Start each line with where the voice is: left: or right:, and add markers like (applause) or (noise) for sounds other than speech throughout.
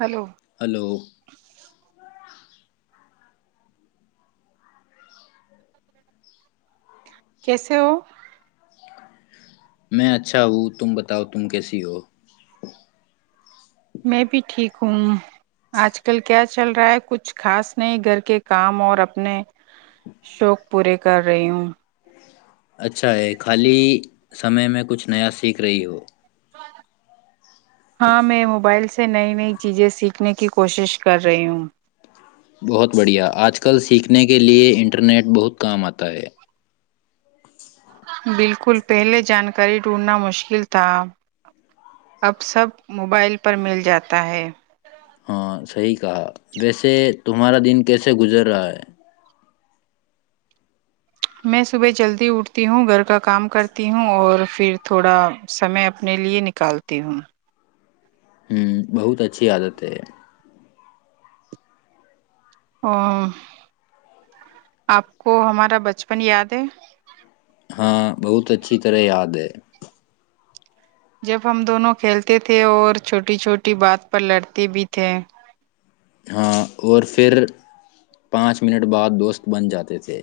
right: hello (unintelligible)
left: hello
right: کیسے ہو (unintelligible)
left: میں اچھا ہوں تم بتاؤ تم کیسی ہو
right: میں بھی ٹھیک ہوں آج کل کیا چل رہا ہے کچھ خاص نہیں گھر کے کام اور اپنے شوق پورے کر رہی ہوں
left: اچھا ہے خالی سمے میں کچھ نیا سیکھ رہی ہو
right: ہاں میں موبائل سے نئی نئی چیزیں سیکھنے کی کوشش کر رہی ہوں
left: بہت بڑھیا آج کل سیکھنے کے لیئے انٹرنیٹ بہت کام آتا ہے
right: بالکل پہلے جانکاری ڈھونڈنا مشکل تھا اب سب موبائل پر مل جاتا ہے
left: ہاں صحیح کہا ویسے تمہارا دن کیسے گزر رہا ہے
right: میں صبح جلدی اٹھتی ہوں گھر کا کام کرتی ہوں اور پھر تھوڑا سمے اپنے لیئے نکالتی ہوں
left: ہوں بہت اچھی عادت ہے
right: ا آپ کو ہمارا بچپن یاد ہے
left: ہاں بہت اچھی طرح یاد ہے
right: جب ہم دونوں کھیلتے تھے اور چھوٹی چھوٹی بات پر لڑتے بھی تھے
left: ہاں اور پھر پانچ منٹ بعد دوست بن جاتے تھے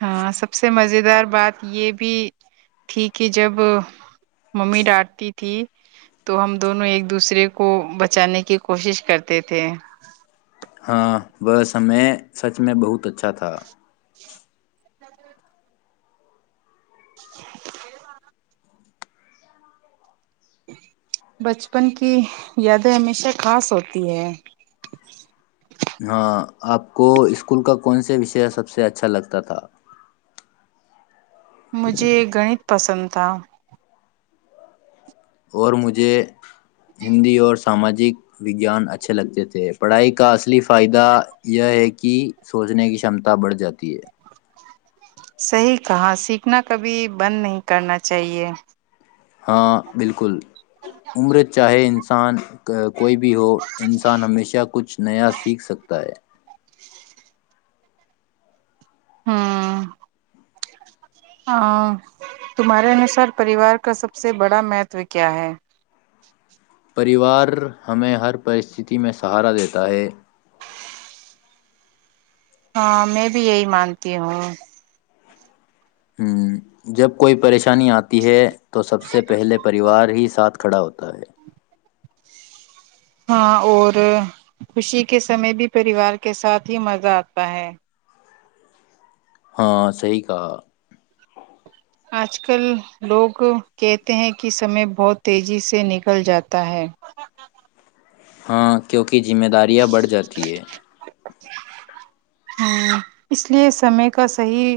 right: ہاں سب سے مزیدار بات یہ بھی تھی کہ جب ممی ڈانٹتی تھی تو ہم دونوں ایک دوسرے کو بچانے کی کوشش کرتے تھے
left: ہاں وہ سمے سچ میں بہت اچھا تھا
right: (inaudible) بچپن کی یادیں ہمیشہ خاص ہوتی ہیں
left: ہاں آپ کو اسکول کا کون سے وشے سب سے اچھا لگتا تھا
right: مجھے ایک گنت پسند تھا
left: اور مجھے ہندی اور ساماجی وگان اچھے لگتے تھے پڑھائی کا اصلی فائدہ یہ ہے کہ سوچنے کی شمتا بڑھ جاتی ہے
right: صحیح کہا سیکھنا کبھی بند نہیں کرنا چاہیے
left: ہاں بالکل (unintelligible) عمر چاہے انسان (unintelligible) انسان کوئی بھی ہو انسان ہمیشہ کچھ نیا سیکھ سکتا ہے
right: ہاں (unintelligible) تمہارے انوسار پریوار کا سب سے بڑا مہتو کیا ہے
left: پریوار ہمیں ہر پرستی میں سہارا دیتا ہے
right: ہاں میں بھی یہی مانتی ہوں
left: جب کوئی پریشانی آتی ہے تو سب سے پہلے پریوار ہی ساتھ کھڑا ہوتا ہے
right: ہاں اور خوشی کے سمے بھی پریوار کے ساتھ ہی مزہ آتا ہے
left: ہاں صحی کہا (unintelligible)
right: آج کل لوگ کہتے ہیں کہ سمے بہت تیزی سے نکل جاتا ہے
left: ہاں کیونکہ ذمہ داریاں بڑھ جاتی ہے
right: ہ اس لیے سمے کا صحیح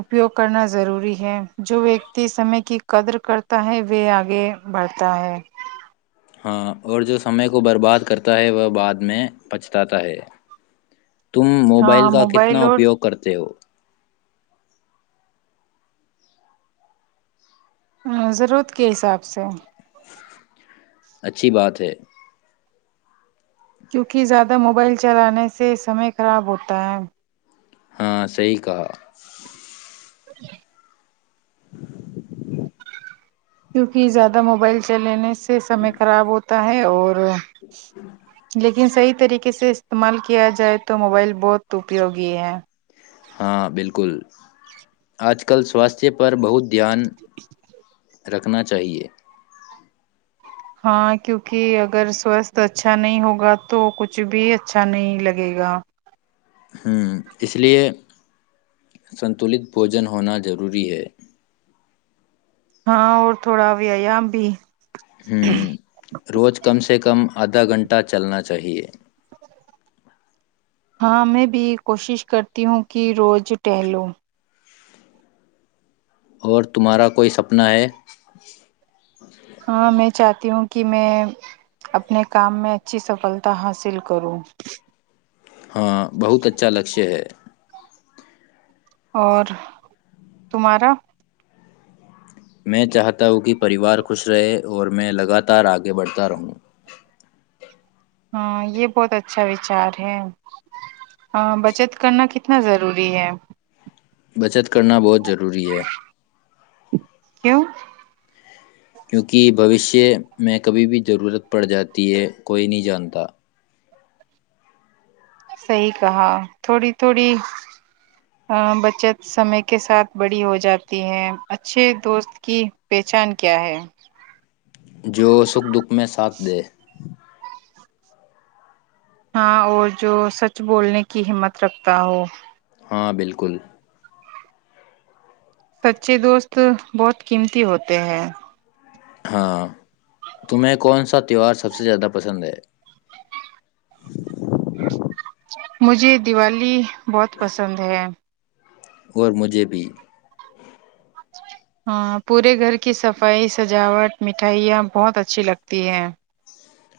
right: اپیوگ کرنا ضروری ہے جو ویکتی سمے کی قدر کرتا ہے وہے آگے بڑھتا ہے
left: ہاں اور جو سمے کو برباد کرتا ہے وہ بعد میں پچتاتا ہے تم موبائل
right: ہاں
left: کا کتنا
right: اور
left: اپیوگ کرتے ہو
right: ہاں ضرورت کے حساب سے
left: اچھی بات ہے
right: کیونکہ زیادہ موبائل چلانے سے سمے خراب ہوتا ہے
left: ہاں صحیح کہا
right: (inaudible) کیونکہ زیادہ موبائل چلنے سے سے سمے خراب ہوتا (unintelligible) تا ہے اور (unintelligible) لیکن سی طریقے سے استعمال کیا جائے تو موبائل بہت اپیوگی ہے
left: ہاں بالکل
right: (inaudible)
left: اج کل سواستھیہ (unintelligible) پر بہت دھیان (unintelligible) رکھنا چاہیے
right: ہاں کیونکہ اگر سوستھ اچھا نہیں ہوگا تو کچھ بھی اچھا نہیں لگے گا
left: ہوں اس لیے سنتولت بوجن ہونا ضروری ہے
right: ہاں اور تھوڑا بھی ب
left: ہوں روز کم سے کم آدھا گھنٹہ چلنا چاہیے
right: ہاں میں بھی کوشش کرتی ہوں کہ روز ٹہلو
left: اور تمہارا کوئی سپنا ہے
right: ہاں میں چاہتی ہوں کہ میں اپنے کام میں اچھی سفلتا حاصل کروں
left: ہاں بہت اچھا لکشیہ ہے
right: اور تمہارا
left: میں چاہتا ہوں کہ پریوار خوش رہے اور میں لگاتار آگے بڑھتا رہوں
right: ہاں یہ بہت اچھا وچار ہے ہ بچت کرنا کتنا ضروری ہے
left: بچت کرنا بہت ضروری ہے
right: کیوں
left: کیونکہ بھوشیہ میں کبھی بھی ضرورت پڑ جاتی ہے کوئی نہیں جانتا
right: صحیح کہا تھوڑی تھوڑی ا بچت سمے کے ساتھ بڑی ہو جاتی ہے اچھے دوست کی پہچان کیا ہے
left: جو سکھ دکھ میں ساتھ دے
right: ہاں اور جو سچ بولنے کی ہمت رکھتا ہو
left: ہاں بالکل
right: سچے دوست بہت قیمتی ہوتے ہیں
left: ہاں تمہیں کون سا تہوار سب سے زیادہ پسند ہے
right: مجھے دیوالی بہت پسند ہے
left: اور مجھے بھی
right: ہاں پورے گھر کی صفائی سجاوٹ مٹھائیاں بہت اچھی لگتی ہیں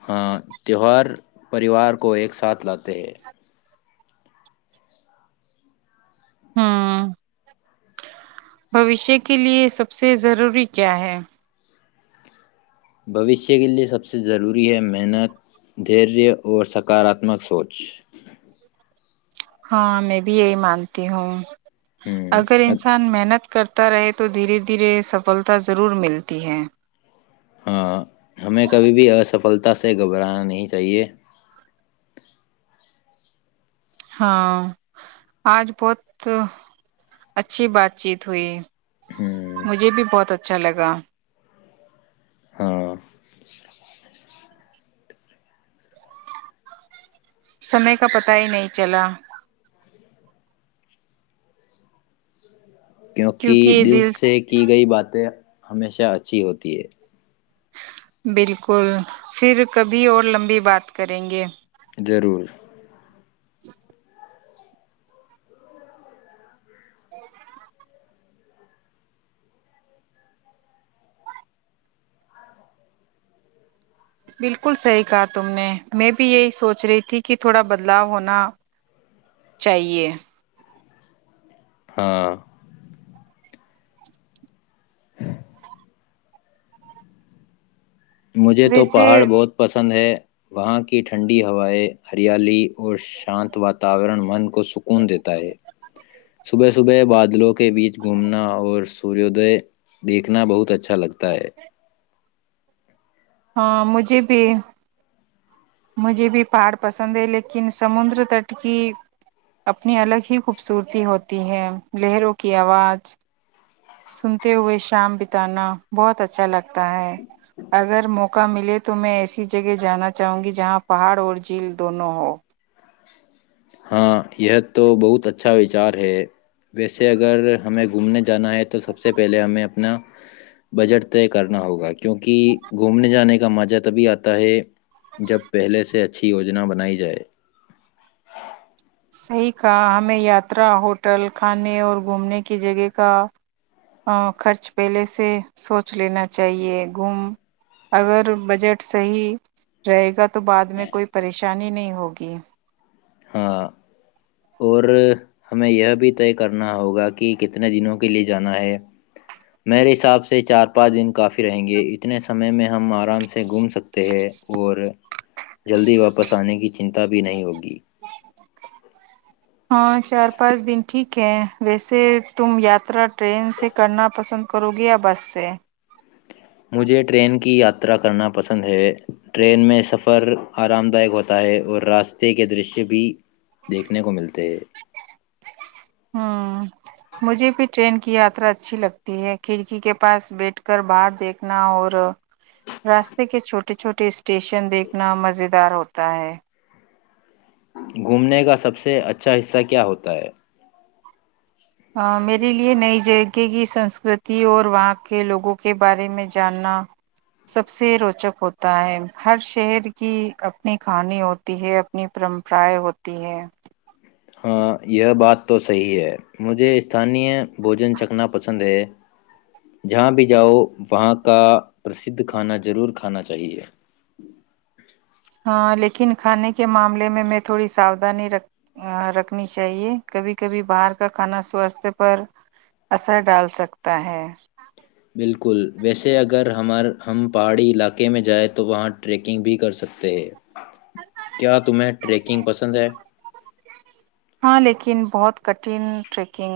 left: ہاں تہوار پریوار کو ایک ساتھ لاتے ہیں
right: ہاں بوشیہ کے لیے سب سے ضروری کیا ہے
left: بوشیہ کے لئے سب سے ضروری ہے محنت دھیریہ اور سکاراتمک سوچ
right: ہاں میں بھی یہی مانتی ہوں
left: ہ
right: اگر انسان محنت کرتا رہے تو دھیرے دھیرے سفلتا ضرور ملتی ہے
left: ہاں ہمیں کبھی بھی اف سفلتا سے گھبرانا نہیں چاہیے
right: ہاں آج بہت اچھی بات چیت ہوئی
left: ہ
right: مجھے بھی بہت اچھا لگا
left: ہاں
right: سمے کا پتہ ہی نہیں چلا
left: کیونکہ دل سے کی گئی باتیں ہمیشہ اچھی ہوتی ہے
right: بالکل پھر کبھی اور لمبی بات کریں گے
left: ضرور
right: (inaudible) بالکل صحیح کہا تم نے میں بھی یہی سوچ رہی تھی کہ تھوڑا بدلاؤ ہونا چاہیے
left: ہاں مجھے تو
right: ویسے
left: پہاڑ بہت پسند ہے وہاں کی ٹھنڈی ہوائیں ہریالی اور شانت وااتاورن من کو سکون دیتا ہے صبح صبح بعد دلوں کے بیچ گھومنا اور سوردے دیکھنا بہت اچھا لگتا ہے ت (unintelligible)
right: ہاں مجھے بھی مجھے بھی پہاڑ پسند ہے لیکن سمندر تٹ کی اپنی الگ ہی خوبصورتی ہوتی ہے لہروں کی آواز سنتے ہوئے شام بتانا بہت اچھا لگتا ہے اگر موقع ملے تو میں ایسی جگہ جانا چاہوں گی جہاں پہاڑ اور جھیل دونوں ہو
left: ہاں یہ تو بہت اچھا وچار ہے ویسے اگر ہمیں گھومنے جانا ہے تو سب سے پہلے ہمیں اپنا بجٹ طے کرنا ہوگا کیونکہ گھومنے جانے کا مجہ تبھی آتا ہے جب پہلے سے اچھی یوجنا بنائی جائے
right: صحیح کہ ہمیں یاترا ہوٹل کھانے اور گھومنے کی جگہ کا خرچ پہلے سے سوچ لینا چاہیے گوم اگر بجٹ صحیح رہے گا تو بع میں کوئی پریشانی پریشانی نہیں ہوگی (unintelligible)
left: ہاں اور ہمیں یہ بھی طے کرنا ہوگا کہ کتنے دنوں کے لیے جانا ہے میرے حساب سے چار پانچ دن کافی رہیں گے اتنے سمے میں ہم آرام سے گھوم سکتے ہیں اور جلدی واپس آنے کی چنتا بھی نہیں ہوگی
right: ہاں چار پانچ دن ٹھیک ہیں ویسے تم یاترا ٹرین سے کرنا پسند کرو گے یا بس سے
left: مجھے ٹرین کی یاترا کرنا پسند ہے ٹرین میں سفر آرام دائیک ہوتا ہے اور راستے کے درشیہ بھی دیکھنے کو ملتے ہیں
right: ہ مجھے بھی ٹرین کی یاترا اچھی لگتی ہے کھڑکی کے پاس بیٹھ کر باہر دیکھنا اور راستے کے چھوٹے چھوٹے اسٹیشن دیکھنا مز دار ہوتا ہے
left: گھومنے کا سب سے اچھا حصہ کیا ہوتا ہے
right: میرے لیے نئی جگہ کی سنسکرتی اور وہاں کے لوگوں کے بارے میں جاننا سب سے روچک ہوتا ہے ہر شہر کی اپنی کہانی ہوتی ہے اپنی پرمپرائیں ہوتی ہے
left: ہاں یہ بات تو صحیح ہے مجھے اسھانییہ بوجن چکھنا پسند ہے جہاں بھی جاؤ وہاں کا پرسھ کھانا ضرور کھانا چاہیے
right: ہاں لیکن کھانے کے معاملے میں میں تھوڑی ساؤدھانی رکھ رکھنی چاہیے کبھی کبھی باہر کا کھانا سواستھ پر اثر ڈال سکتا ہے
left: بالکل ویسے اگر ہمار ہم پہاڑی علاقے میں جائیں تو وہاں ٹریکنگ بھی کر سکتے ہیں کیا تمیں ٹریکنگ پسند ہے
right: ہاں لیکن بہت کٹھن ٹریکنگ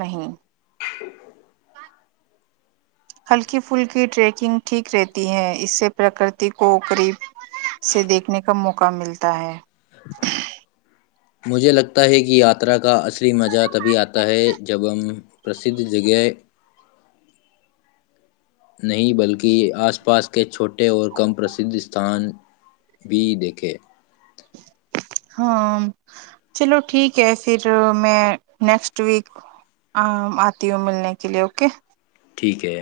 right: نہیں
left: (inaudible)
right: ہلکی پھلکی ٹریکنگ ٹھیک رہتی ہے اسے پرکرتی کو قریب سے دیکھنے کا موقع ملتا ہے
left: مجھے لگتا ہے کہ یاترا کا اصلی مزہ تبھی آتا ہے جب ہم پرسدھ جگہ نہیں بلکہ آس پاس کے چھوٹے اور کم پرسھ استان بھی دیکھے
right: ہاں چلو ٹھیک ہے پھر میں نیکسٹ ویک آتی ہوں ملنے کے لیے اوکے
left: ٹھیک ہے